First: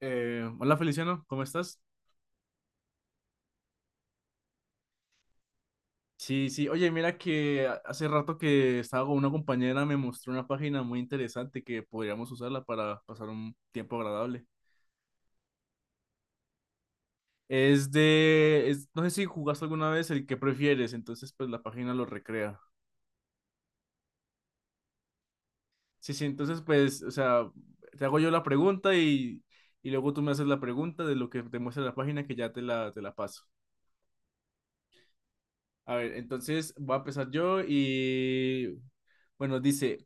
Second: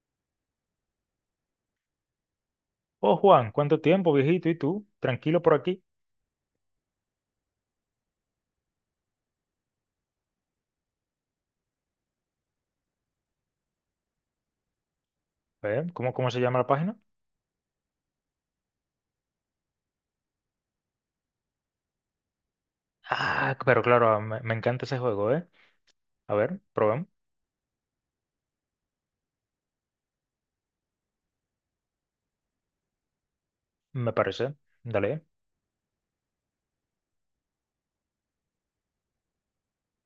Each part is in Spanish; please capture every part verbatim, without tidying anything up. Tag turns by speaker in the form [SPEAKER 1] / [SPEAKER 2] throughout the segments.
[SPEAKER 1] Eh, hola Feliciano, ¿cómo estás?
[SPEAKER 2] Oh, Juan, ¿cuánto tiempo, viejito? ¿Y tú? Tranquilo por aquí.
[SPEAKER 1] Sí, sí, oye, mira que a- hace rato que estaba con una compañera, me mostró una página muy interesante que podríamos usarla para pasar un tiempo agradable.
[SPEAKER 2] ¿Eh? ¿Cómo, cómo se llama la página?
[SPEAKER 1] Es de, es- no sé si jugaste alguna vez el que prefieres, entonces pues la página lo recrea.
[SPEAKER 2] Ah, pero claro, ah, me, me encanta ese juego, ¿eh?
[SPEAKER 1] Sí, sí,
[SPEAKER 2] A ver,
[SPEAKER 1] entonces pues,
[SPEAKER 2] probemos.
[SPEAKER 1] o sea, te hago yo la pregunta y, y luego tú me haces la pregunta de lo que te muestra la página que ya te la, te la paso.
[SPEAKER 2] Me parece. Dale.
[SPEAKER 1] A ver, entonces voy a empezar yo y bueno, dice...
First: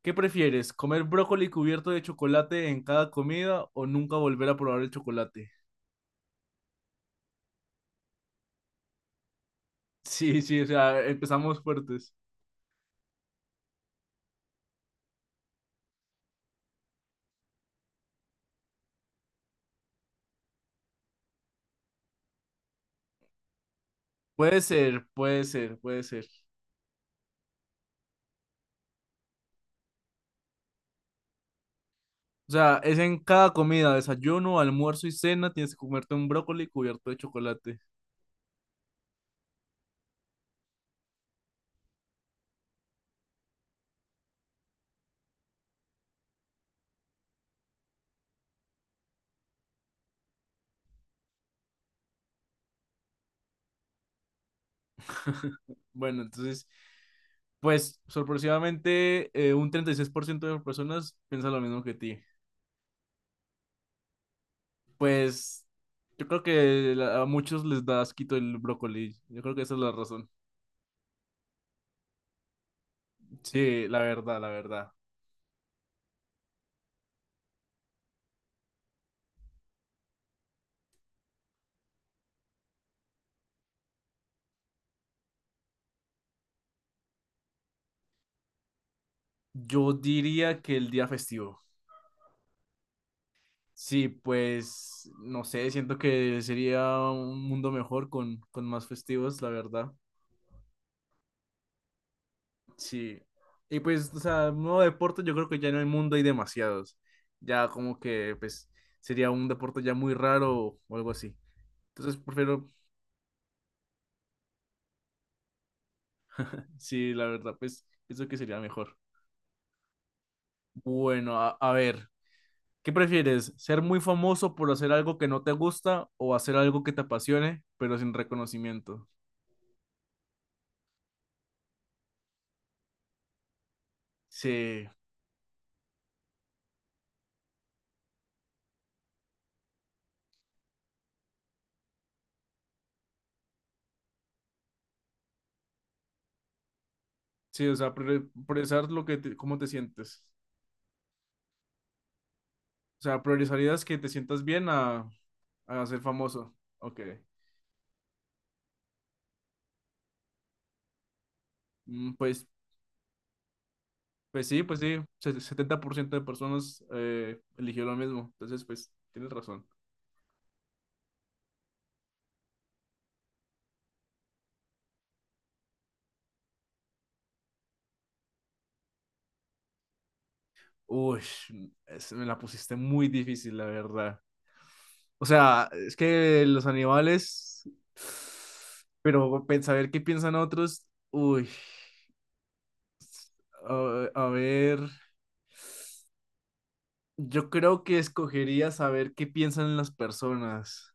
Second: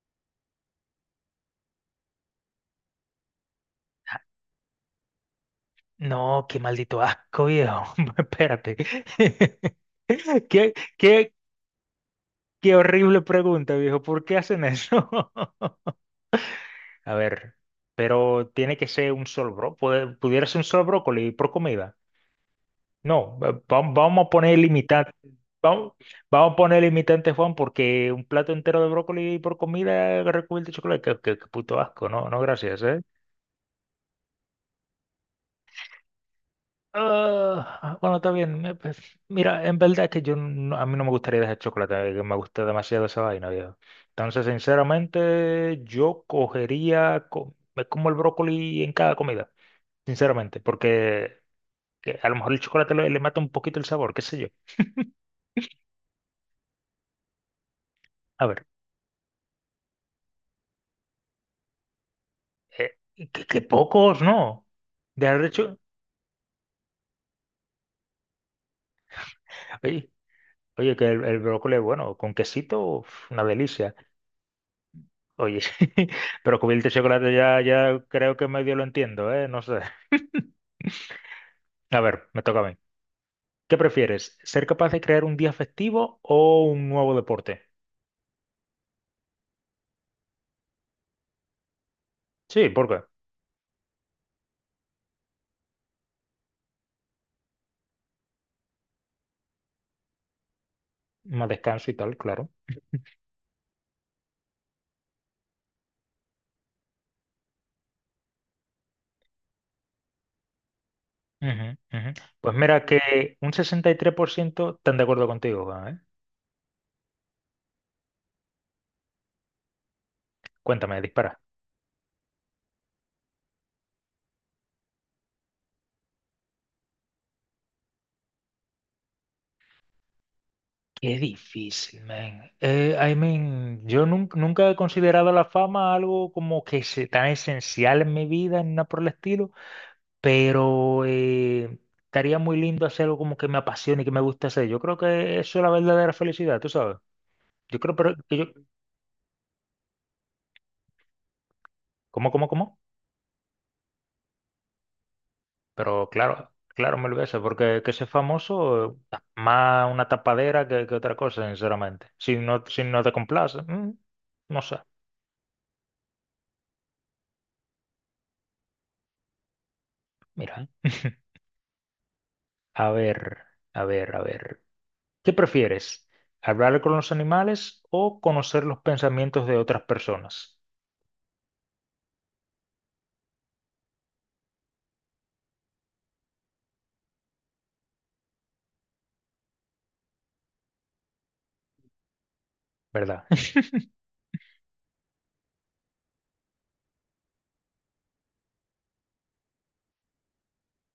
[SPEAKER 1] ¿Qué prefieres? ¿Comer brócoli cubierto de chocolate en cada comida o nunca volver a probar el chocolate?
[SPEAKER 2] No, qué maldito asco, viejo. Espérate.
[SPEAKER 1] Sí, sí, o
[SPEAKER 2] Qué,
[SPEAKER 1] sea,
[SPEAKER 2] qué,
[SPEAKER 1] empezamos fuertes.
[SPEAKER 2] qué horrible pregunta, viejo. ¿Por qué hacen eso? A ver, pero tiene que ser un solo bro. Puede- pudiera ser un solo brócoli por comida. No, va- va- vamos a poner
[SPEAKER 1] Puede ser,
[SPEAKER 2] limitantes.
[SPEAKER 1] puede ser,
[SPEAKER 2] Vamos,
[SPEAKER 1] puede ser.
[SPEAKER 2] vamos a poner limitantes, Juan, porque un plato entero de brócoli por comida recubierto de chocolate, qué, qué- qué puto asco, no, no,
[SPEAKER 1] O sea,
[SPEAKER 2] gracias,
[SPEAKER 1] es
[SPEAKER 2] ¿eh?
[SPEAKER 1] en cada comida, desayuno, almuerzo y cena, tienes que comerte un brócoli cubierto de chocolate.
[SPEAKER 2] Ah, bueno, está bien. Me- pues, mira, en verdad es que yo no- a mí no me gustaría dejar chocolate, eh, que me gusta demasiado esa vaina, viejo. Entonces, sinceramente, yo cogería, co- me como el brócoli en cada comida, sinceramente, porque que a lo mejor el chocolate le, le mata un poquito el sabor, qué sé yo.
[SPEAKER 1] Bueno, entonces, pues
[SPEAKER 2] A ver.
[SPEAKER 1] sorpresivamente eh, un treinta y seis por ciento de las personas piensa lo mismo que ti.
[SPEAKER 2] Eh, qué, qué pocos, ¿no? De haber
[SPEAKER 1] Pues
[SPEAKER 2] hecho.
[SPEAKER 1] yo creo que la- a muchos les da asquito el brócoli. Yo creo que esa es la
[SPEAKER 2] Oye,
[SPEAKER 1] razón.
[SPEAKER 2] oye, que el, el brócoli es bueno, con quesito, uf, una
[SPEAKER 1] Sí,
[SPEAKER 2] delicia.
[SPEAKER 1] la verdad, la verdad.
[SPEAKER 2] Oye, pero cubierto de chocolate ya, ya creo que medio lo entiendo, ¿eh? No sé. A ver, me toca a mí. ¿Qué prefieres? ¿Ser capaz de crear un día festivo o un nuevo deporte?
[SPEAKER 1] Yo diría que el día festivo.
[SPEAKER 2] Sí, ¿por qué?
[SPEAKER 1] Sí, pues no sé, siento que sería un mundo mejor con, con más festivos, la verdad.
[SPEAKER 2] Más descanso y tal, claro.
[SPEAKER 1] Sí. Y pues, o sea, nuevo deporte, yo creo que ya en el mundo hay demasiados. Ya como que, pues, sería un deporte ya muy raro o algo así.
[SPEAKER 2] Ujú, ujú.
[SPEAKER 1] Entonces,
[SPEAKER 2] Pues
[SPEAKER 1] prefiero,
[SPEAKER 2] mira que un sesenta y tres por ciento están de acuerdo contigo, ¿eh?
[SPEAKER 1] sí, la verdad, pues, pienso que sería mejor.
[SPEAKER 2] Cuéntame,
[SPEAKER 1] Bueno,
[SPEAKER 2] dispara.
[SPEAKER 1] a, a ver, ¿qué prefieres? ¿Ser muy famoso por hacer algo que no te gusta o hacer algo que te apasione, pero sin reconocimiento?
[SPEAKER 2] Qué difícil, man. Eh, I mean, yo nun- nunca he
[SPEAKER 1] Sí.
[SPEAKER 2] considerado la fama algo como que se, tan esencial en mi vida, ni nada por el estilo, pero eh, estaría muy lindo hacer algo como que me apasione y que me guste hacer. Yo creo que eso es la verdadera felicidad, tú sabes.
[SPEAKER 1] Sí, o
[SPEAKER 2] Yo
[SPEAKER 1] sea,
[SPEAKER 2] creo pero,
[SPEAKER 1] priori-
[SPEAKER 2] que yo...
[SPEAKER 1] priorizar lo que te- cómo te sientes.
[SPEAKER 2] ¿Cómo, cómo, cómo?
[SPEAKER 1] O sea, priorizarías que te sientas bien a, a ser
[SPEAKER 2] Pero claro,
[SPEAKER 1] famoso.
[SPEAKER 2] claro,
[SPEAKER 1] Ok.
[SPEAKER 2] me lo voy a hacer, porque que ser famoso eh, más una tapadera que, que otra cosa, sinceramente.
[SPEAKER 1] Mm,
[SPEAKER 2] Si
[SPEAKER 1] pues,
[SPEAKER 2] no, si no te complace, mm,
[SPEAKER 1] pues
[SPEAKER 2] no
[SPEAKER 1] sí, pues
[SPEAKER 2] sé.
[SPEAKER 1] sí. Se- setenta por ciento de personas eh, eligió lo mismo. Entonces, pues, tienes razón.
[SPEAKER 2] Mira, a ver, a ver, a ver. ¿Qué prefieres? ¿Hablar con los animales o conocer los pensamientos de otras personas?
[SPEAKER 1] Uy, es- me la pusiste muy difícil, la verdad. O sea, es que los animales, pero pen- saber qué piensan otros, uy,
[SPEAKER 2] ¿Verdad?
[SPEAKER 1] a a ver, yo creo que escogería saber qué piensan las personas.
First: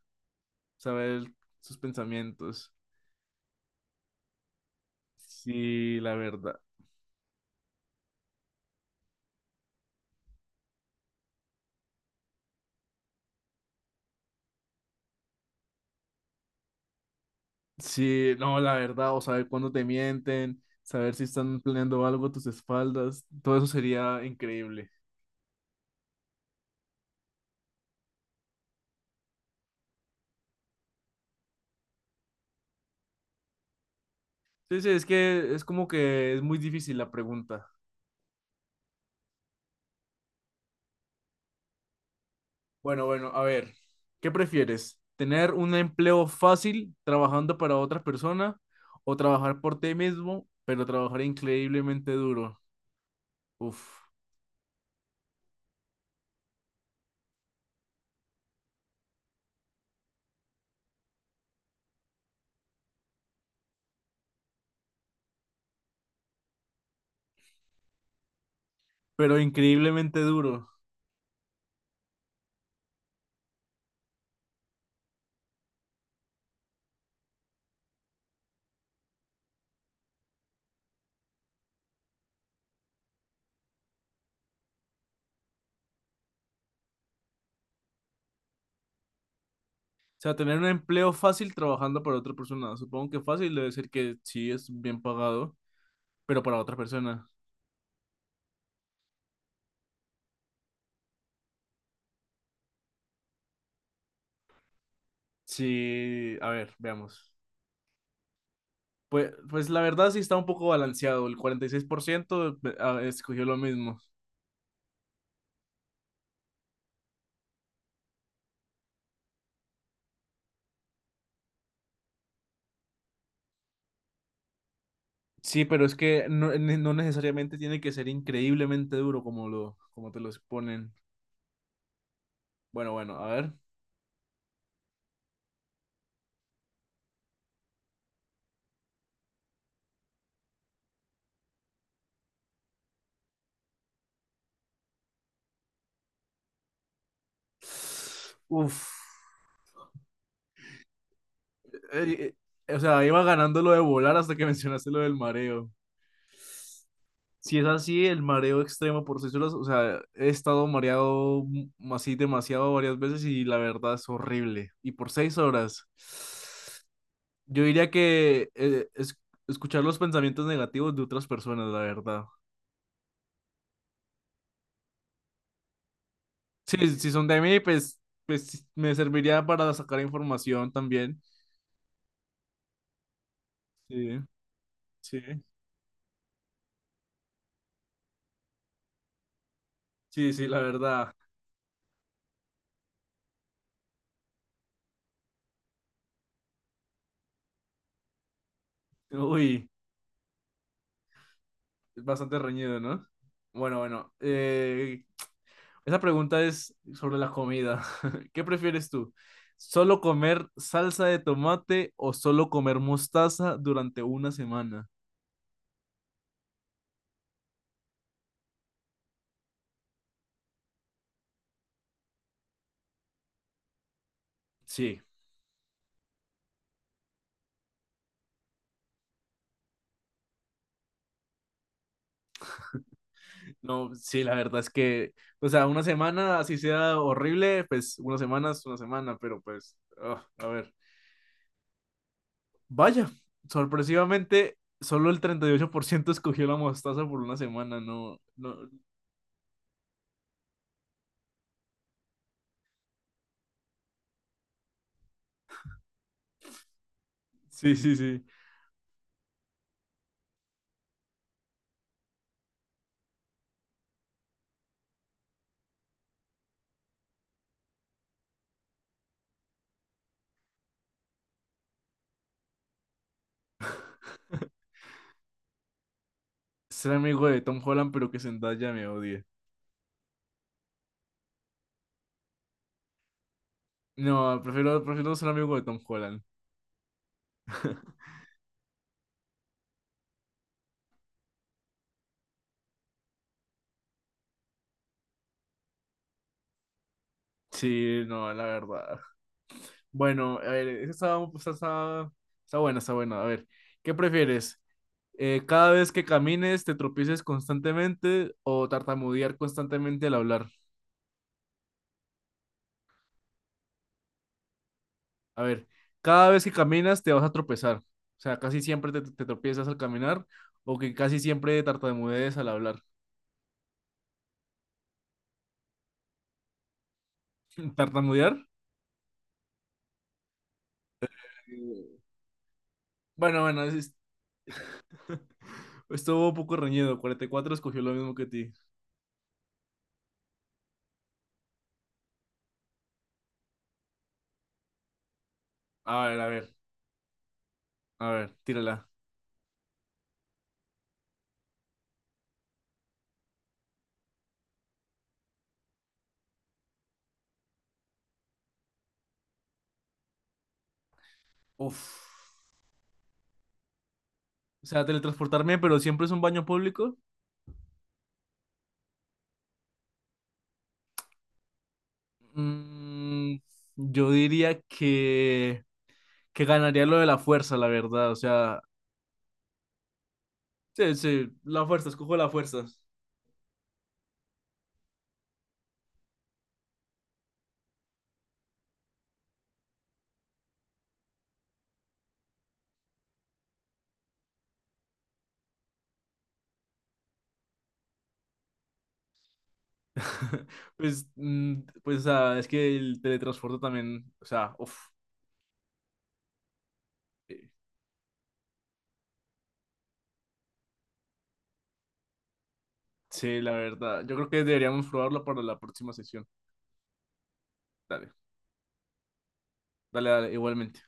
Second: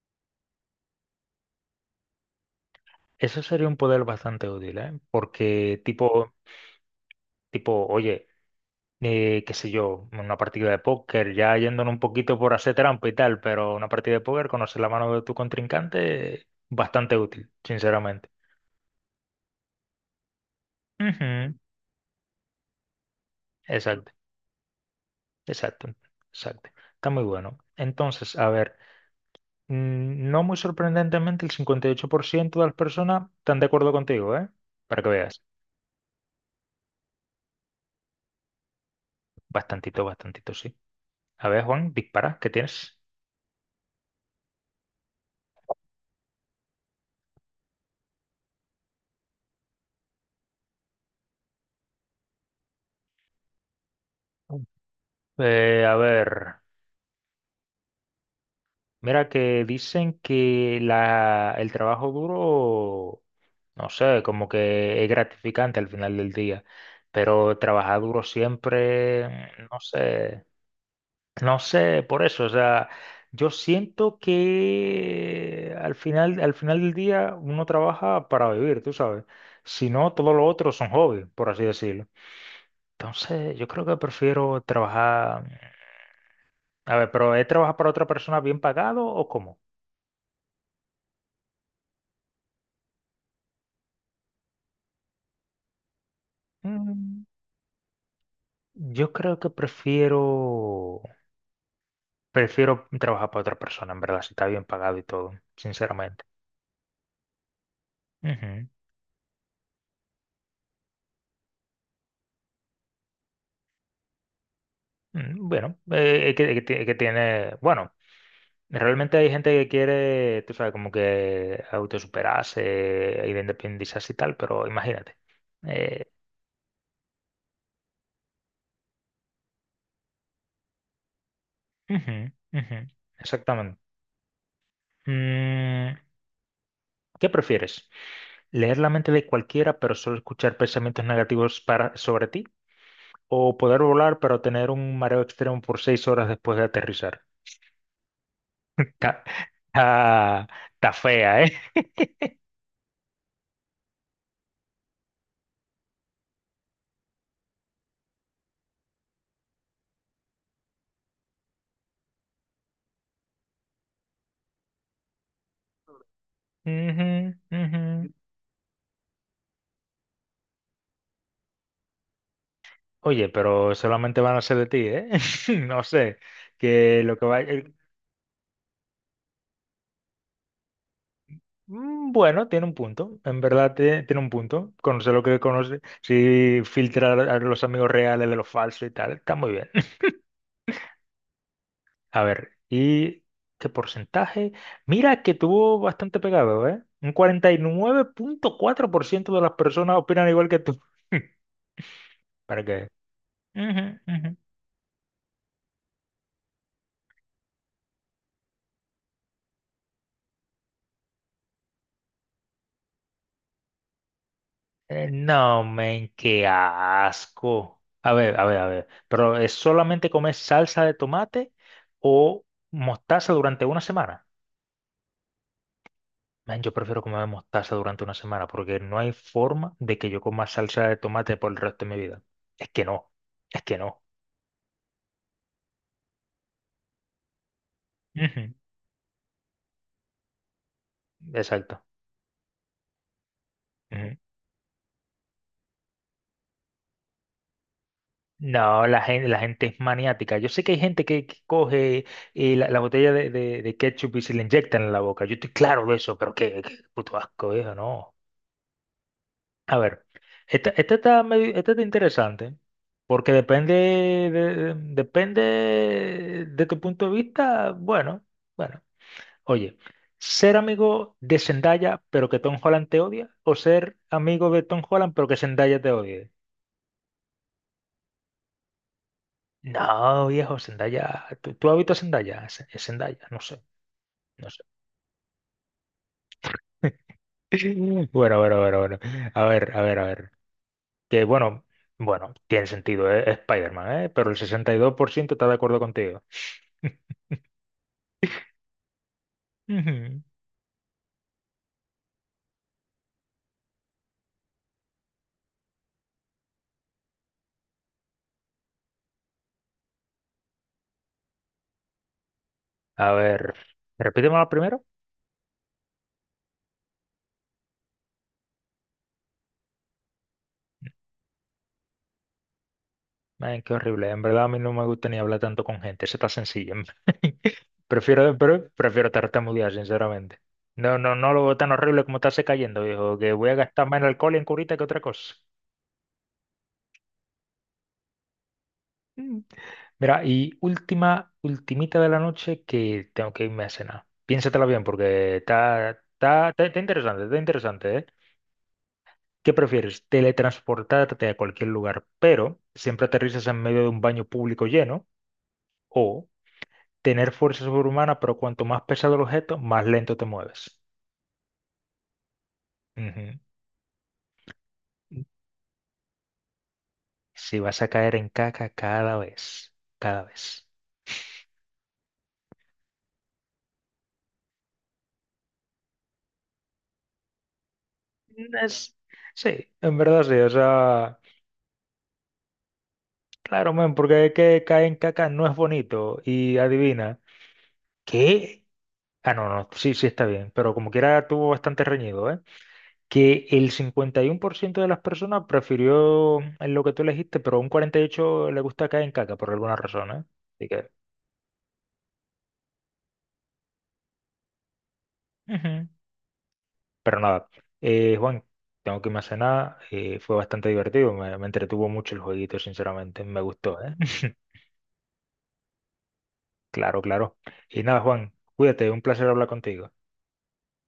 [SPEAKER 1] Saber sus pensamientos.
[SPEAKER 2] Eso sería un poder bastante útil, ¿eh? Porque
[SPEAKER 1] Sí, la
[SPEAKER 2] tipo,
[SPEAKER 1] verdad.
[SPEAKER 2] tipo, oye, eh, qué sé yo, una partida de póker, ya yéndonos un poquito por hacer trampa y tal, pero una partida de póker, conocer la mano de tu contrincante, bastante útil, sinceramente.
[SPEAKER 1] Sí, no, la verdad, o saber cuándo te mienten, saber si
[SPEAKER 2] Ujú,
[SPEAKER 1] están planeando algo a tus espaldas, todo eso
[SPEAKER 2] exacto,
[SPEAKER 1] sería increíble.
[SPEAKER 2] exacto, exacto. Está muy bueno. Entonces, a ver. Mm, No muy sorprendentemente, el cincuenta y ocho por ciento de las personas están de acuerdo contigo, ¿eh?
[SPEAKER 1] Sí, sí,
[SPEAKER 2] Para
[SPEAKER 1] es
[SPEAKER 2] que veas.
[SPEAKER 1] que es como que es muy difícil la pregunta.
[SPEAKER 2] Bastantito, bastantito, sí. A ver, Juan, dispara, ¿qué tienes?
[SPEAKER 1] Bueno, bueno, a ver, ¿qué prefieres? ¿Tener un empleo fácil trabajando para otra persona o trabajar por ti mismo, pero trabajar increíblemente duro? Uf,
[SPEAKER 2] Eh, a ver, mira que dicen que la, el trabajo duro, no sé, como que es gratificante al final del día, pero trabajar duro siempre,
[SPEAKER 1] pero
[SPEAKER 2] mm, no
[SPEAKER 1] increíblemente
[SPEAKER 2] sé,
[SPEAKER 1] duro.
[SPEAKER 2] No sé, por eso, o sea, yo siento que al final, al final del día uno trabaja para vivir, tú sabes. Si no, todo lo otro son hobbies, por así decirlo. Entonces, yo creo que prefiero trabajar. A ver, pero ¿es trabajar para otra persona bien pagado o cómo?
[SPEAKER 1] O sea, tener un empleo fácil trabajando para otra persona. Supongo que fácil debe ser que sí es bien pagado, pero para otra
[SPEAKER 2] Mm,
[SPEAKER 1] persona.
[SPEAKER 2] Yo creo que prefiero, prefiero trabajar para otra persona, en verdad, si está bien pagado y todo, sinceramente.
[SPEAKER 1] Sí, a ver, veamos.
[SPEAKER 2] Ujú.
[SPEAKER 1] Pues, pues la verdad sí está un poco balanceado. El cuarenta y seis por ciento ve- ah, escogió lo mismo.
[SPEAKER 2] Mm, Bueno, eh, es que, es que ti- es que tiene, bueno. Realmente hay gente que quiere, tú sabes, como que autosuperarse y de independizarse y tal, pero imagínate.
[SPEAKER 1] Sí, pero es
[SPEAKER 2] Eh,
[SPEAKER 1] que no, ne- no necesariamente tiene que ser increíblemente duro como lo, como te lo exponen.
[SPEAKER 2] Ujú, ujú,
[SPEAKER 1] Bueno, bueno, a ver.
[SPEAKER 2] exactamente. Mm, ¿Qué prefieres? ¿Leer la mente de cualquiera, pero solo escuchar pensamientos negativos para, sobre ti? ¿O poder volar, pero tener un mareo extremo por seis horas después de aterrizar?
[SPEAKER 1] Uf.
[SPEAKER 2] Está, está- está fea, ¿eh?
[SPEAKER 1] Eh, eh, o sea, iba ganando lo de volar hasta que mencionaste lo del mareo. Si es así, el mareo extremo por seis horas o sea, he estado mareado m- así demasiado varias veces y la verdad es horrible. Y por seis horas,
[SPEAKER 2] Ujú,
[SPEAKER 1] yo
[SPEAKER 2] ujú.
[SPEAKER 1] diría que eh, es- escuchar los pensamientos negativos de otras personas, la verdad.
[SPEAKER 2] Oye, pero solamente van a ser de ti, ¿eh? No sé.
[SPEAKER 1] Sí,
[SPEAKER 2] Que
[SPEAKER 1] si
[SPEAKER 2] lo que
[SPEAKER 1] son de
[SPEAKER 2] va...
[SPEAKER 1] mí,
[SPEAKER 2] el-
[SPEAKER 1] pues, pues me serviría para sacar información también.
[SPEAKER 2] Mm, Bueno, tiene un punto, en verdad tie-
[SPEAKER 1] Sí,
[SPEAKER 2] tiene un punto. Conocer lo que
[SPEAKER 1] sí,
[SPEAKER 2] conoce, sí, filtrar a los amigos reales de los falsos y tal, está muy bien.
[SPEAKER 1] sí, sí, la verdad.
[SPEAKER 2] A ver, ¿y qué porcentaje? Mira que tuvo bastante pegado, ¿eh? Un cuarenta y nueve punto cuatro por ciento de las
[SPEAKER 1] Uy,
[SPEAKER 2] personas opinan igual que tú.
[SPEAKER 1] es bastante
[SPEAKER 2] ¿Para
[SPEAKER 1] reñido,
[SPEAKER 2] qué?
[SPEAKER 1] ¿no? Bueno, bueno, eh, esa pregunta es sobre la comida. ¿Qué prefieres tú? ¿Solo comer salsa de tomate o solo comer mostaza durante una semana?
[SPEAKER 2] Eh, No, men, qué asco. A ver, a ver, a ver. Pero es solamente comer salsa de tomate o mostaza durante una semana.
[SPEAKER 1] Sí,
[SPEAKER 2] Men, yo prefiero comer mostaza durante una semana porque no hay forma de que yo coma salsa de tomate por el resto de mi vida. Es que no, es que
[SPEAKER 1] no,
[SPEAKER 2] no.
[SPEAKER 1] sí, la verdad es que, o sea, una semana, así sea horrible, pues una semana
[SPEAKER 2] Ujú,
[SPEAKER 1] es una semana, pero pues, ah, a ver.
[SPEAKER 2] exacto.
[SPEAKER 1] Vaya,
[SPEAKER 2] Ujú.
[SPEAKER 1] sorpresivamente, solo el treinta y ocho por ciento escogió la mostaza por una semana, no, no,
[SPEAKER 2] No, la gente, la gente es maniática. Yo sé que hay gente que, que coge eh, la, la botella de, de- de ketchup y se le inyectan en la boca. Yo estoy claro de eso, pero qué, qué puto asco, viejo,
[SPEAKER 1] sí, sí,
[SPEAKER 2] no.
[SPEAKER 1] sí.
[SPEAKER 2] A ver, esta, esta está medio- esta está interesante porque depende de, depende de tu punto de vista. Bueno, bueno. Oye, ser amigo de Zendaya pero que Tom Holland te odia o ser amigo de Tom Holland pero que Zendaya te odie.
[SPEAKER 1] Ser amigo de Tom Holland, pero que Zendaya me odie.
[SPEAKER 2] No, viejo, Zendaya. ¿Tú, tú has visto a Zendaya? Z- Zendaya, no sé,
[SPEAKER 1] No,
[SPEAKER 2] no sé.
[SPEAKER 1] prefiero, prefiero ser amigo de Tom Holland.
[SPEAKER 2] Bueno, bueno, bueno, bueno. A ver, a ver, a ver. Que bueno, bueno, tiene sentido, ¿eh? Es Spider-Man, ¿eh? Pero el sesenta y dos por ciento está de acuerdo contigo.
[SPEAKER 1] Sí, no, la verdad.
[SPEAKER 2] Ujú.
[SPEAKER 1] Bueno, a ver, esa está, está, está, está buena, está buena. A ver, ¿qué prefieres? Eh, ¿cada vez que camines te tropieces constantemente o tartamudear constantemente al hablar?
[SPEAKER 2] A ver, repíteme la primero.
[SPEAKER 1] A ver, cada vez que caminas te vas a tropezar. O sea, casi siempre te, te tropiezas al caminar o que casi siempre tartamudees al hablar.
[SPEAKER 2] Ay, qué horrible. En verdad a mí no me gusta ni hablar tanto con gente. Eso está sencillo.
[SPEAKER 1] ¿Tartamudear?
[SPEAKER 2] Prefiero, pre- prefiero tartamudear, sinceramente. No, no, no lo veo tan
[SPEAKER 1] Eh,
[SPEAKER 2] horrible como estarse cayendo, viejo, que
[SPEAKER 1] Bueno,
[SPEAKER 2] voy a
[SPEAKER 1] bueno, es-
[SPEAKER 2] gastar
[SPEAKER 1] es-
[SPEAKER 2] más en alcohol y en curita que otra cosa.
[SPEAKER 1] estuvo un poco reñido. Cuarenta y cuatro escogió lo mismo que ti.
[SPEAKER 2] Mm. Mira, y última, ultimita de la noche que tengo que irme a cenar. Piénsatela bien porque está,
[SPEAKER 1] A ver, a ver,
[SPEAKER 2] está, está- está interesante, está interesante, ¿eh?
[SPEAKER 1] a ver, tírala.
[SPEAKER 2] ¿Qué prefieres? Teletransportarte a cualquier lugar, pero siempre aterrizas en medio de un baño público lleno, o tener fuerza sobrehumana, pero cuanto más pesado el objeto, más lento te mueves.
[SPEAKER 1] Uf.
[SPEAKER 2] Ujú.
[SPEAKER 1] O sea, teletransportarme, pero siempre es un baño público.
[SPEAKER 2] Si vas a caer en caca cada vez, cada vez.
[SPEAKER 1] Mm, yo diría que, que ganaría lo de la fuerza, la verdad. O sea,
[SPEAKER 2] Es- sí, en verdad sí, o
[SPEAKER 1] sí,
[SPEAKER 2] sea,
[SPEAKER 1] sí, la fuerza, escojo la fuerza.
[SPEAKER 2] claro, men, porque es que caer en caca no es bonito y adivina, ¿qué? Ah, no, no, sí, sí está bien, pero como quiera tuvo bastante reñido, ¿eh? Que el cincuenta y uno por ciento de las personas prefirió lo que tú elegiste, pero un cuarenta y ocho por ciento le gusta caer en caca por alguna razón, ¿eh? Así que...
[SPEAKER 1] Pues, mm, pues, o sea, es que el teletransporte también, o sea, uff,
[SPEAKER 2] Ujú. Pero nada, eh, Juan, tengo que irme a cenar. Eh, fue bastante divertido, me, me entretuvo mucho el jueguito, sinceramente,
[SPEAKER 1] sí,
[SPEAKER 2] me
[SPEAKER 1] la
[SPEAKER 2] gustó, ¿eh?
[SPEAKER 1] verdad. Yo creo que deberíamos probarlo para la próxima sesión.
[SPEAKER 2] Claro, claro. Y nada,
[SPEAKER 1] Dale,
[SPEAKER 2] Juan, cuídate, un placer hablar contigo.
[SPEAKER 1] dale, dale, igualmente.